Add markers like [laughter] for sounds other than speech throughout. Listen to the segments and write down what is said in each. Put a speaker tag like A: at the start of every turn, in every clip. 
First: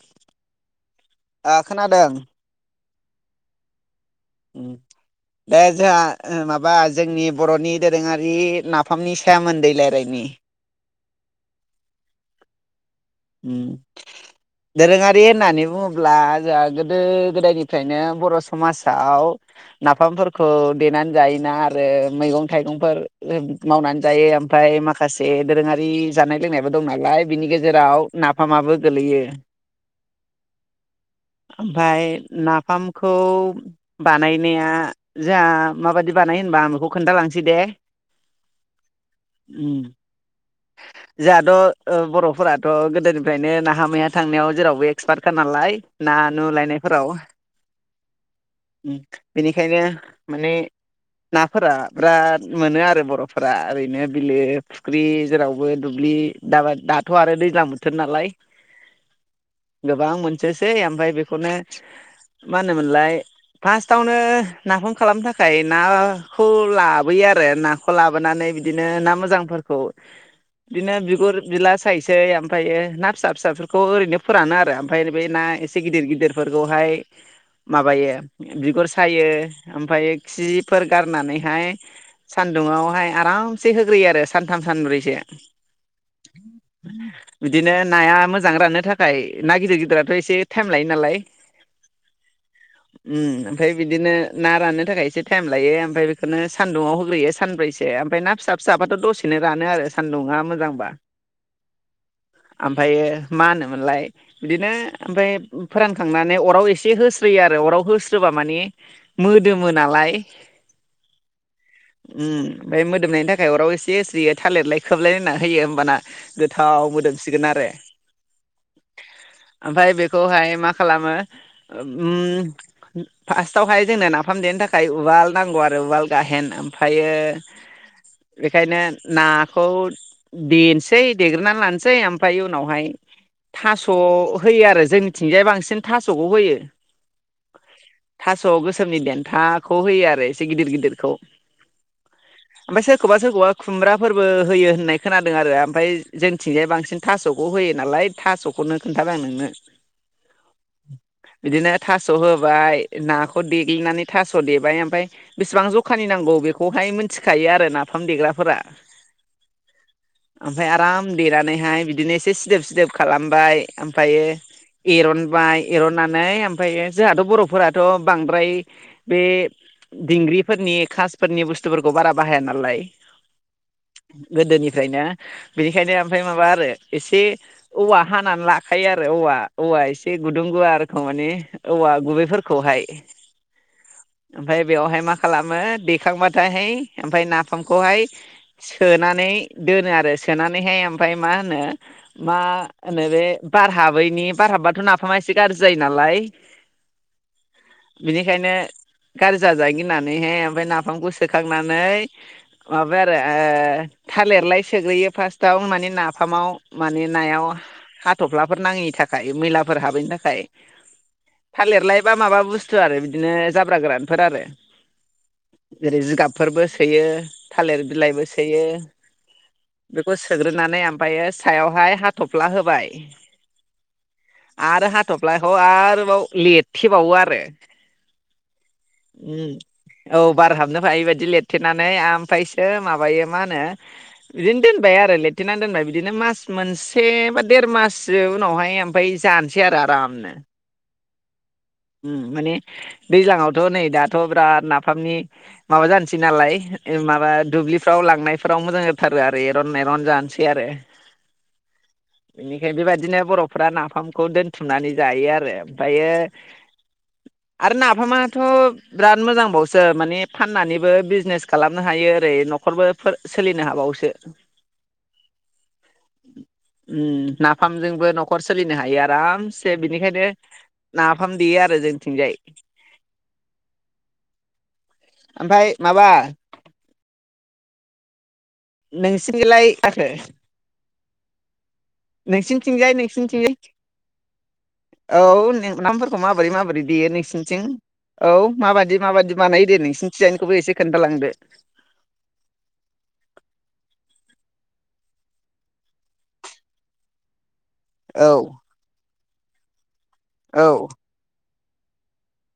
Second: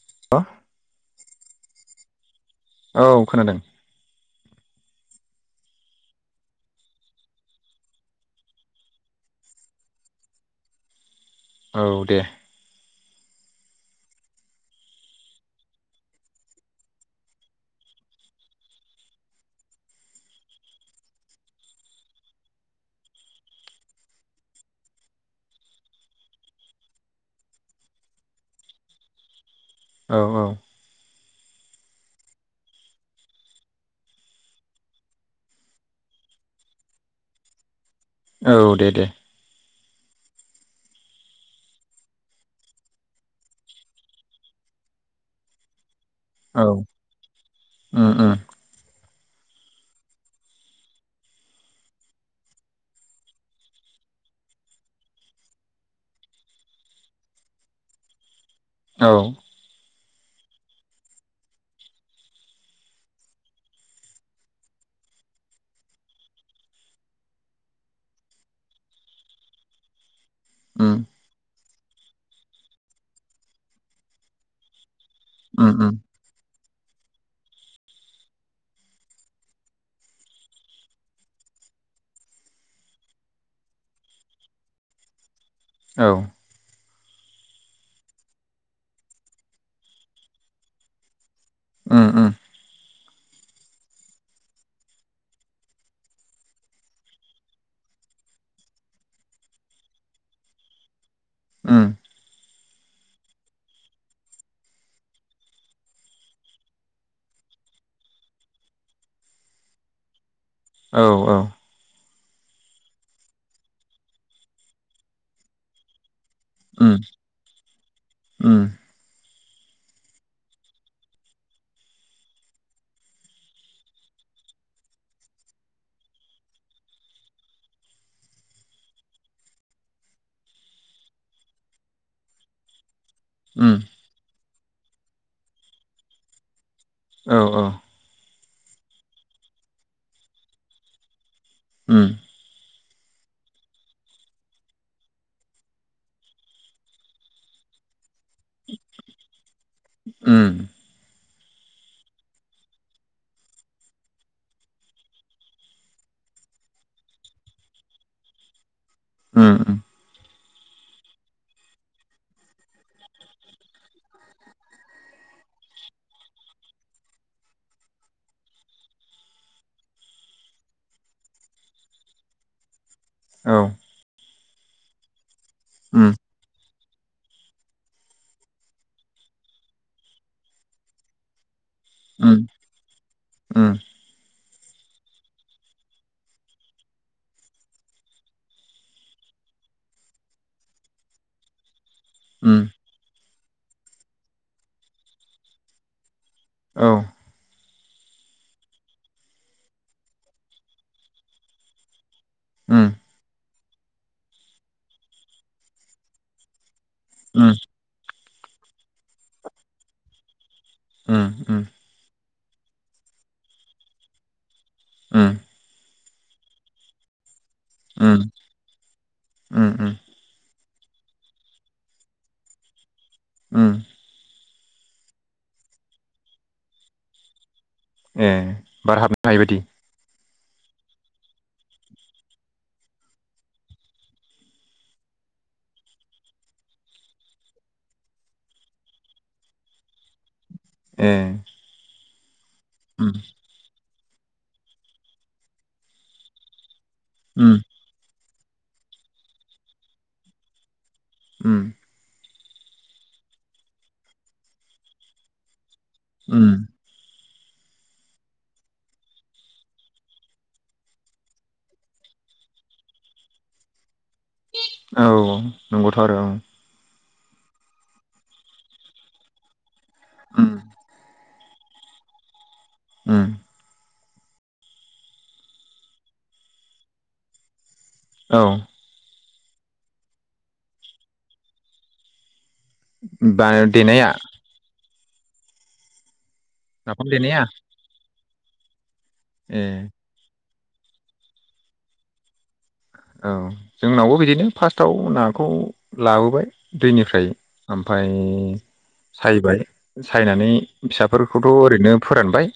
A: [unintelligible]
B: आ खोनादों
A: औ खोनादों
B: ओम दे जोंहा ओ माबा जोंनि बरनि दोरोङारि नाफामनि सायामोन दै राय्लायनायनि
A: औ दे
B: ओम दोरोङारि होननानै बुङोब्ला जोंहा गोदो गोदायनिफ्रायनो बर' समाजाव नाफामफोरखौ देनानै जायोना आरो मैगं-थाइगंफोर मावनानै जायो। ओमफ्राय माखासे दोरोङारि जानाय लोंनायबो दं नालाय बिनि गेजेराव नाफामाबो गोलैयो
A: औ औ
B: ओमाय नाफामखौ बानायनाया जोंहा माबायदि बानाय होनबा आं बेखौ खोन्थालांसै दे
A: औ दे दे
B: ओम जोंहाथ ओ बर'फोराथ' गो दोनिफ्रायनो नाहा मैहा थांनायाव जेरावबो एक्सपार्टखा नालाय ना नु
A: औ
B: लायनायफोराव ओम
A: उम उम
B: बेनिखायनो माने नाफोरा बिराद मोनो आरो बरफोरा ओरैनो बिलो फुख्रि जेरावबो दुब्लि दाब दाथ आरो दैज्लां बोथोर नालाय
A: औ।
B: गोबां मोनसोसै ओमफ्राय बेखौनो मा होनोमोनलाय फार्स्टआवनो नाफाम खालामनो थाखाय नाखौ लाबोयो आरो नाखौ लाबोनानै बिदिनो ना मोजांफोरखौ
A: उम
B: बिदिनो बिगुर बिला खायसे ओमफ्रायो ना फिसा फिसाफोरखौ ओरैनो फोरानो आरो ओम फाय बे ना
A: उम
B: एसे
A: उम
B: गिदिर गिदिरफोर बेखौहाय माबायो बिगुर सायो ओमफ्राय खिफोर गारनानैहाय सानदुङावहाय आरामसे होग्रोयो आरो सानथाम सानब्रैसो
A: औ।
B: [inaudible] बिदिनो नाया मोजां राननो थाखाय ना गिदिर गिदिराथ एसे टाइम लायो नालाय।
A: उम उम।
B: उ ओमफ्राय बिदिनो ना राननो थाखाय एसे टाइम लायो ओमफ्राय बेखौनो सान्दुुङाव होग्रोयो सानब्रैसो ओमफ्राय ना फिसा फिसाबाथ दसेनो रानो आरो सान्दुङा मोजांबा।
A: उम।
B: ओमफ्रायो मा होनोमोनलाय बिदिनो ओमफाय फोरानखांनानै अराव एसे होस्रोयो आरो अराव होस्रोबा माने मोदोमो नालाय।
A: औ औ।
B: उम ओमफाय मोदोमनायनि थाखाय अराव एसे एस्रि थालिरलाय खोबलायलायना होयो होमबाना गोथ
A: उम
B: मोदोमसिगोन आरो।
A: उम
B: ओमफाय बेखौहाय मा खालामो उम फास्टावहाय जोंनो नाफाम देनो थाखाय उवाल नांगौ आरो उवाल गाहेन ओमफ्रायो बेखायनो नाखौ देनोसै देग्रोनानै लानसै। एसे ओमफ्राय उनावहाय
A: उम
B: थास' होयो आरो जोंनिथिंजाय बांसिन थास'खौ होयो।
A: औ औ।
B: थास' गोसोमनि देन्थाखौ होयो आरो एसे गिदिर गिदिरखौ।
A: उम।
B: ओमफ्राय सोरखौबा सोरखौबा खुमब्राफोरबो होयो होननाय खोनादों आरो ओमफ्राय जों थिंजाय बांसिन थास'खौ होयो नालाय थास'खौनो खोन्थादों आं नोंनो।
A: उम
B: बिदिनो थास होबाय नाखौ देग्लिनानै थास देबाय ओमफफ्राय बेसेबां जखानि नांगौ बेखौहाय मिथिखायो आरो नाफाम देग्राफोरा
A: उम।
B: ओमफ्राय आराम देनानैहाय बिदिनो एसे सिदोब सिदोब खालामबाय ओमफ्रायो एरनबाय एरननानै ओमफ्रायो जोंहाथ बरफोराथ बांद्राय बे दिंग्रिफोरनि खासफोरनि बुस्थुफोरखौ बारा बाहाया नालाय।
A: औ।
B: गोदोनिफ्रायनो बेखायनो
A: उम
B: ओमफ्राय माबा आरो एसे औवा हानानै लाखायो आरो औवा औवा एसे गुदुं गुवारखौ माने औवा गुबैफोरखौहाय।
A: उम उम
B: ओमफाय बेवहाय मा खालामो दैखांबाथायहाय ओमफाय नाफामखौहाय सोनानै दोनो आरो सोनानै। नैहाय ओमफाय मा होनो मा होनो बे बारहाबैनि बारहाबाथ नाफामा इसे गारजि जायो नालाय।
A: औ
B: बिनिखायनो गारजि जाजानो गिनानैहाय ओमफाय नाफामखौ सोखांनानै
A: उम
B: माबाय आरो ओ थालिरलाय सोग्रोयो फास्ट दा माने नाफामाव माने नायाव
A: उम
B: हात थफ्लाफोर नाङैनि थाखाय मैलाफोर हाबैनि थाखाय थालिरलाइ बा माबा बुस्थु आरो बिदिनो जाब्रा गोरानफोर आरो जेरै जिगाब फोरबो सोयो। थालिर बिलाइबो सोयो।
A: उम उम
B: सोग्रोनानै ओमफ्रायो सायावहाय हाथफ्ला होबाय।
A: उम
B: आरो हाथफ्लाखौ आरोबाव लिरथेबावो आरो
A: ए बार हाबनो
B: उम
A: हायैबायदि।
B: औ बार हाबनो हायैबायदि लिरथेनानै ओमफ्रायसो माबायो मा होनो बिदिनो दोनबाय आरो लिरथेना दोनबाय बिदिनो मास मोनसे बा देर माससो उनावहाय ओमफ्राय जानोसै आरो आरामनो।
A: ए
B: उम माने
A: उम
B: दैज्लाआवथ नै दा थ बिराद नाफामनि माबा जानोसै नालाय। ओ माबा
A: उम
B: दुब्लिफ्राव लांनाय। फोराव मोजां जाथारो आरो एरन एरन जानोसै आरो
A: उम
B: बेनिखाय बेबायदिनो बरफ्रा नाफामखौ दोनथुमनानै जायो आरो फायो
A: उम
B: आरो नाफामाथ बिराद मोजांबावसो माने फाननानैबो बिजनेस खालामनो हायो ओरै नखरबो सोलिनो हाबावोसो।
A: औ ओ नंगौथ आरो औ।
B: उम नाफामजोंबो नखर सोलिनो हायो आरामसे से बिनिखायनो
A: उम
B: नाफाम देयो आरो जोंनिथिंजाय
A: उम
B: ओमफाय माबा
A: औ
B: नोंसिनिजोंलाय [unintelligible] नोंसिनि
A: [unintelligible] देनाया?
B: औ [unintelligible] माबोरै माबोरै
A: नाफाम
B: देयो
A: देनाया
B: नोंसिनिथिं। औ माबायदि माबायदि
A: ए
B: बानायो दे नोंसिनिथिंजाय। बो एसे खोनथा लां दो
A: औ जोंनावबो बिदिनो फार्स्टआव नाखौ लाबोबाय दैनिफ्राय ओमफ्राय
B: औ
A: साइबाय सायनानै
B: औ
A: फिसाफोरखौ थ' ओरैनो फोरानबाय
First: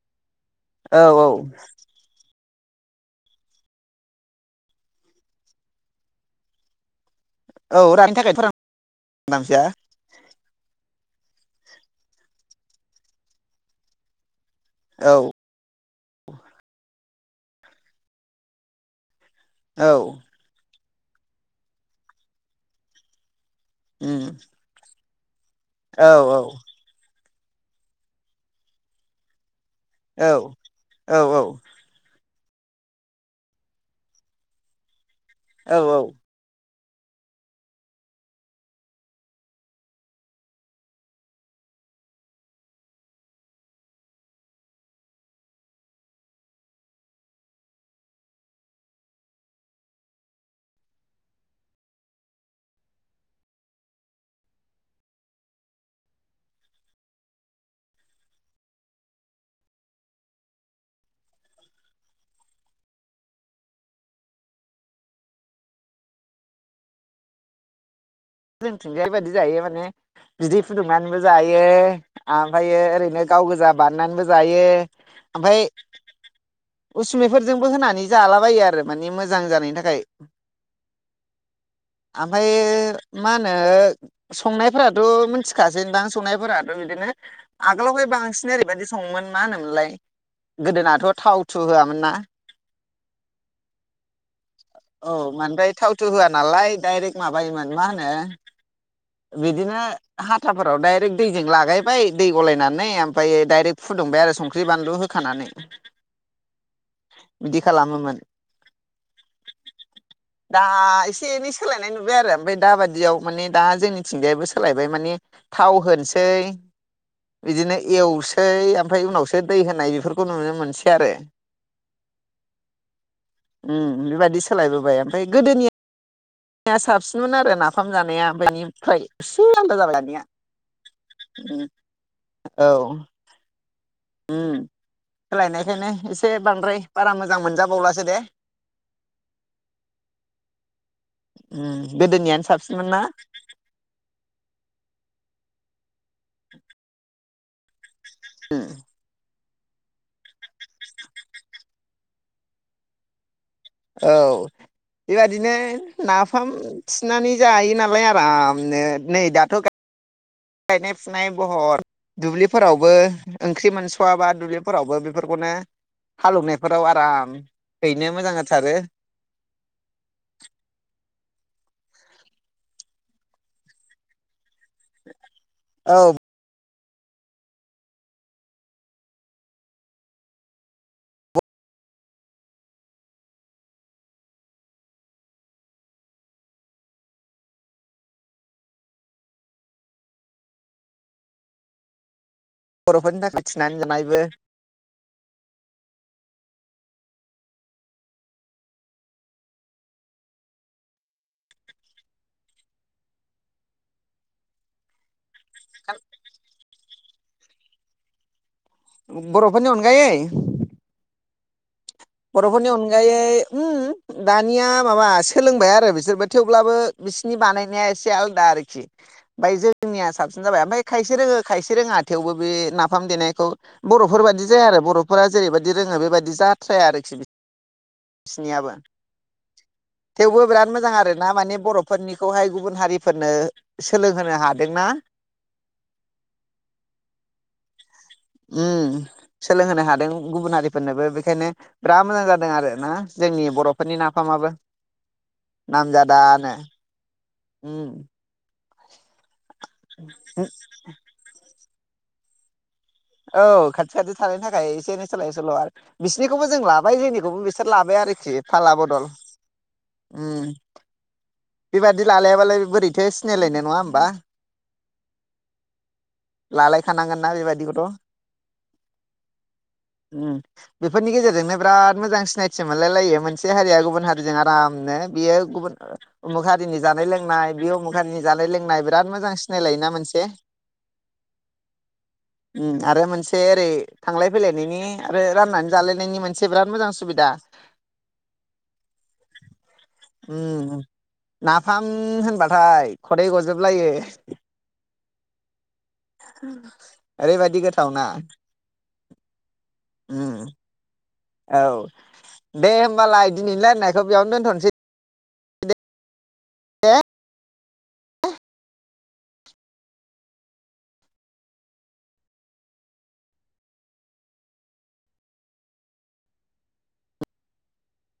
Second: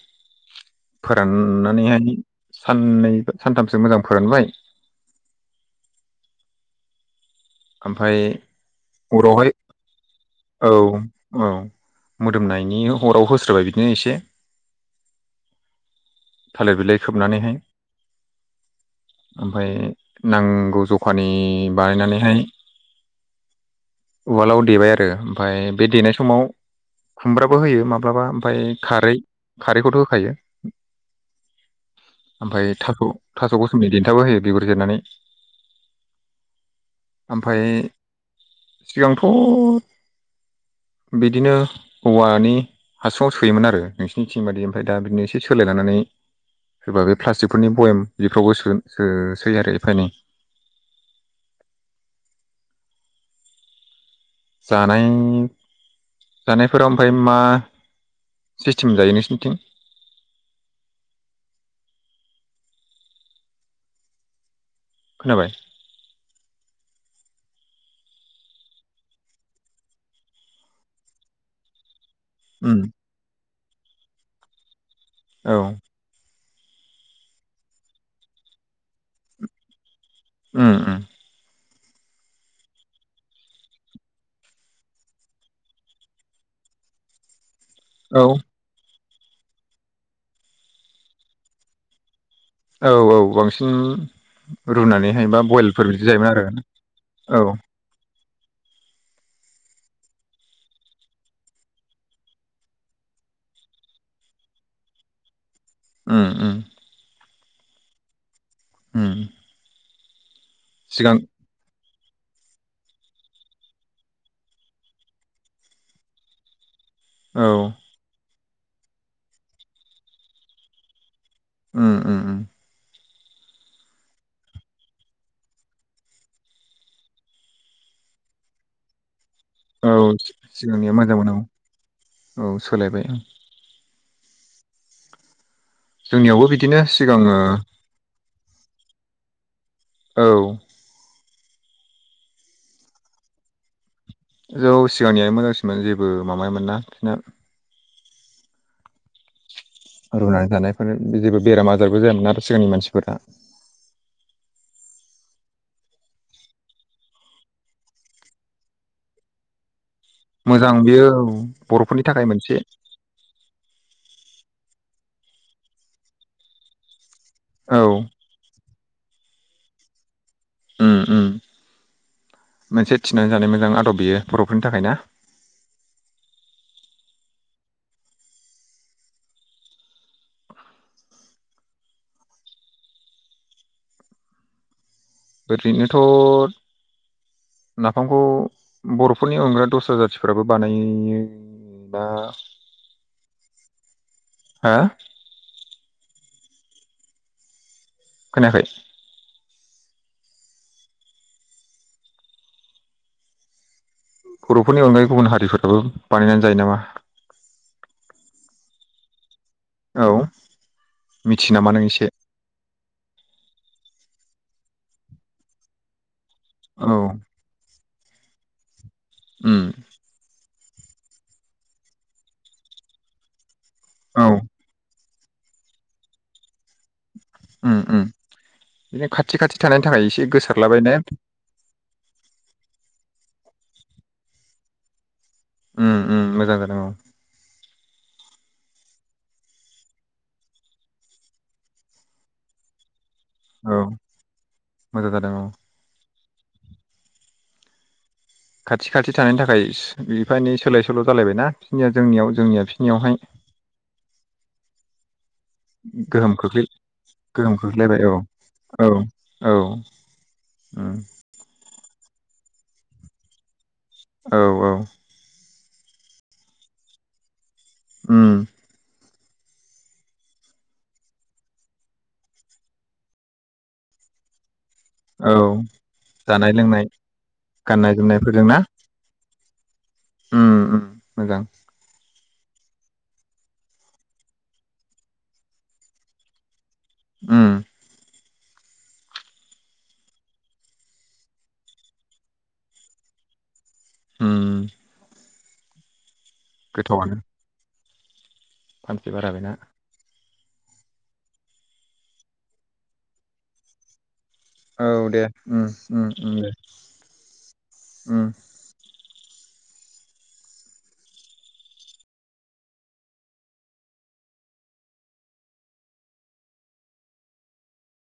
B: औ औ
A: फोराननानै हाय साननै सानथामसो मोजां फोरानबाय
B: औ रांनि
A: ओमफाय
B: थाखायथ' रान
A: अरावहाय
B: नांसैया
A: औ औ मोदोमनायनि अराव होस्रोबाय बिदिनो एसे
B: औ
A: थालिर बिलाइ खोबनानैहाय ओमफ्राय
B: औ
A: नांगौ ज' खानि बानायनानै हाय
B: उम
A: उवालआव देबाय आरो ओमफाय बे
B: औ
A: देनाय
B: औ
A: समाव खुमब्राबो होयो माब्लाबा ओमफाय खारै खारैखौथ' होखायो
B: औ औ औ
A: ओमफाय थाख' थास' गोसोमनि देन्थाबो होयो बिगुर जिरनानै
B: औ औ
A: ओमफाय सिगांथ' बिदिनो औवानि हासुआव सोयोमोन आरो नोंसिनि थिं बादि ओमफ्राय दा बिदिनो एसे सोलाय लानानै सोरबा बे प्लास्टिकफोरनि बयाम बेफ्रावबो सो सो सोयो आरो एफा एनै जानाय जानायफोराव ओमफ्राय मा सिस्टेम जायो नोंसिनिथिं? खोनाबाय?
B: जोंथिंजाय बायदि जायो माने बिदै फुदुंनानैबो जायो।
A: उम
B: ओमफ्रायो ओरैनो गाव गोजा बाननानैबो जायो।
A: औ
B: ओमफ्राय उसुमिफोरजोंबो होनानै जालाबायो आरो माने मोजां जानायनि थाखाय।
A: उम उम
B: आमफायो मा होनो संनायफोराथ' मिथिखासैदां संनायफोराथ' बिदिनो आगोलावहाय
A: औ
B: बांसिन ओैरैबायदि संमोन ना होनोमोनलाय गोदोनाथ थाव थु होआमोन ना
A: औ औ बांसिन
B: औ
A: रुनानैहाय बा
B: ओमफ्राय
A: बयलफोर
B: थावथु
A: बिदि जायोमोन आरो औ
B: ए बिदिनो हाथाफोराव डाइरेक्ट दैजों लागायबाय दै गलायनानै ओमफ्रायो दाइरेक्ट फुदुंबाय आरो संख्रि बानलु होखानानै
A: उम उम
B: बिदि खालामोमोन
A: होम
B: दा एसे एनै सोलायनाय नुदों बाय आरो ओमफाय दाबादियाव माने दा जोंनिथिंजायबो सोलायबाय माने थाव होनोसै
A: औ
B: बिदिनो एउसो है ओमफ्राय उनावसो दै होनाय बेफोरखौ नुनो मोनसै आरो
A: ओम ओम ओम
B: ओम बेबायददि सोलायबोबाय ओमफ्राय गोदोनिया निया साबसिनमोन आरो नाफाम जानाया ओमफाय बेनिफ्राय
A: औ सिगांनिया मोजां मोजांमोन औ सोलायबाय ओं
B: उम सोलायनाय ओंखायनो एसे
A: जोंनियावबो बिदिनो
B: बांद्राय बारा
A: सिगाङो
B: मोजां मोनजाबावलासो दे
A: औ
B: उम गोदोनियानो साबसिनमोन ना
A: जौ सिगांनियानो मोजांसिनमोन जेबो माबायोन ना बिसिना
B: ओम
A: रुनानै जानायफोर जेबो बेराम आजारबो जायामोन आरो सिगांनि मानसिफोरा
B: औ बेबादिनो नाफाम थिनानै जायो नालाय आरामनो नै दाथ
A: मोजां
B: गायनाय
A: बियो औ
B: फुनाय बहर
A: बर'फोरनि थाखाय मोनसे
B: दुब्लिफोरावबो ओंख्रि मोनसे खवाबा दुब्लिफोरावबो बेफोरखौनो हालौनायफोराव आराम
A: औ
B: हैनो मोजां जाथारो
A: ओम ओम मोनसे थिनानै जानाय मोजां आदब बियो बर फोरनि थाखाय ना
B: औ
A: ओरैनोथ नाफामखौ बरफोरनि अनगा दस्रा जाथिफ्राबो बानायो बा
B: बरफोरनि थाखाय थिनानै जानायबो
A: हो खोनायाखै बरफोरनि अनगायै गुबुन हारि दैफोराबो बानायनानै जायो नामा
B: [inaudible] बरफोरनि
A: औ
B: अनगायै
A: मिथियो नामा नों एसे
B: बरफोरनि अन अनगायै ओम दानिया माबा सोलोंबाय आरो बिसोरबो, थेवब्लाबो
A: औ
B: बिसिनि बानायनाया एसे, एसे आलदा आरिखि, ओमफाय
A: उम
B: जोंनिया साबसिन जाबाय ओमफाय, खायसे रोङो खायसे रोङा थेवबो बे नाफाम देनायखौ, बर'फोर
A: औ
B: बादि जाया आरो बरफ बर'फोरा जेरैबायदि रोङो बेबायदि जा, जाया आरोखि
A: उम उम
B: बिसिनियाबो
A: बिदिनो खाथि खाथि थानायनि थाखाय एसे
B: थेवबो बिराद
A: गोसारलाबाय
B: मोजां
A: ने
B: आरोना माने बर' फोरनिखौहाय गुबुन हारि, फोरनो सोलोंहोनो हादोंना?
A: उम उम मोजां जादों औ
B: उम सोलोंहोनो हादों गुबुन हारिफोरनोबो बेखायनो ब्रा मोजां जादों आरो आरोना, जोंनि
A: औ
B: बर'फोरनि नाफामाबो
A: मोजां जादों औ
B: नामजादा ना उम
A: खाथि खाथि थानायनि थाखाय
B: उम
A: बिफानि सोलाय सोल जालायबाय ना, बिसिनिया जोंनियाव जोंनिया फिस
B: औ खाथि खाथि थानायनि थाखाय एसे एनै सोलाय सोल आरो
A: गोहोम
B: बिसोरनिखौबो जों
A: खोख्लै
B: लाबाय जोंनिखौबो
A: गोहोम
B: बिसोर लाबाय
A: खोख्लैलायबाय औ
B: आरोखि फाला
A: औ
B: बदल,
A: औ उम
B: बेबायादि लालायाबालाय बोरैथो सिनायलायनाय नङा होम
A: औ औ
B: लालायखानांगोन ना बेबायदिखौ
A: उम
B: [inaudible] उम बेफोरनि गेजेरजोंनो बिराद मोजां सिनायथि मोनलायलायो मोनसे हारिया गुबुन हारिजों बामनो
A: औ
B: बियो गुबुन अमुख
A: जानाय
B: हारिनि
A: लोंनाय
B: जानाय लोंनाय बे
A: गाननाय
B: अमुखहारिनि
A: जोमनायफोरजों
B: जानाय
A: ना
B: लोंनाय बिराद मोजां, मोजां सिनायलायो ना? मोनसे,
A: उम उम मोजां
B: उम मोनसे ओरै थांलाय फैलायनायनि आरो राननानै जालायनायनि मोनसे बिराद, मोजां सुबिदा,
A: उम
B: उम नाफाम होनबाथाय खदै गजोब लायो
A: उम
B: उम आरै बादि गोथ थावना
A: फानसे बारा बेना
B: उम औ दे होमबालाय दिनै रायलायनायखौ बेयावनो दोनथ नोसै
A: ओम -ओम उम दे उम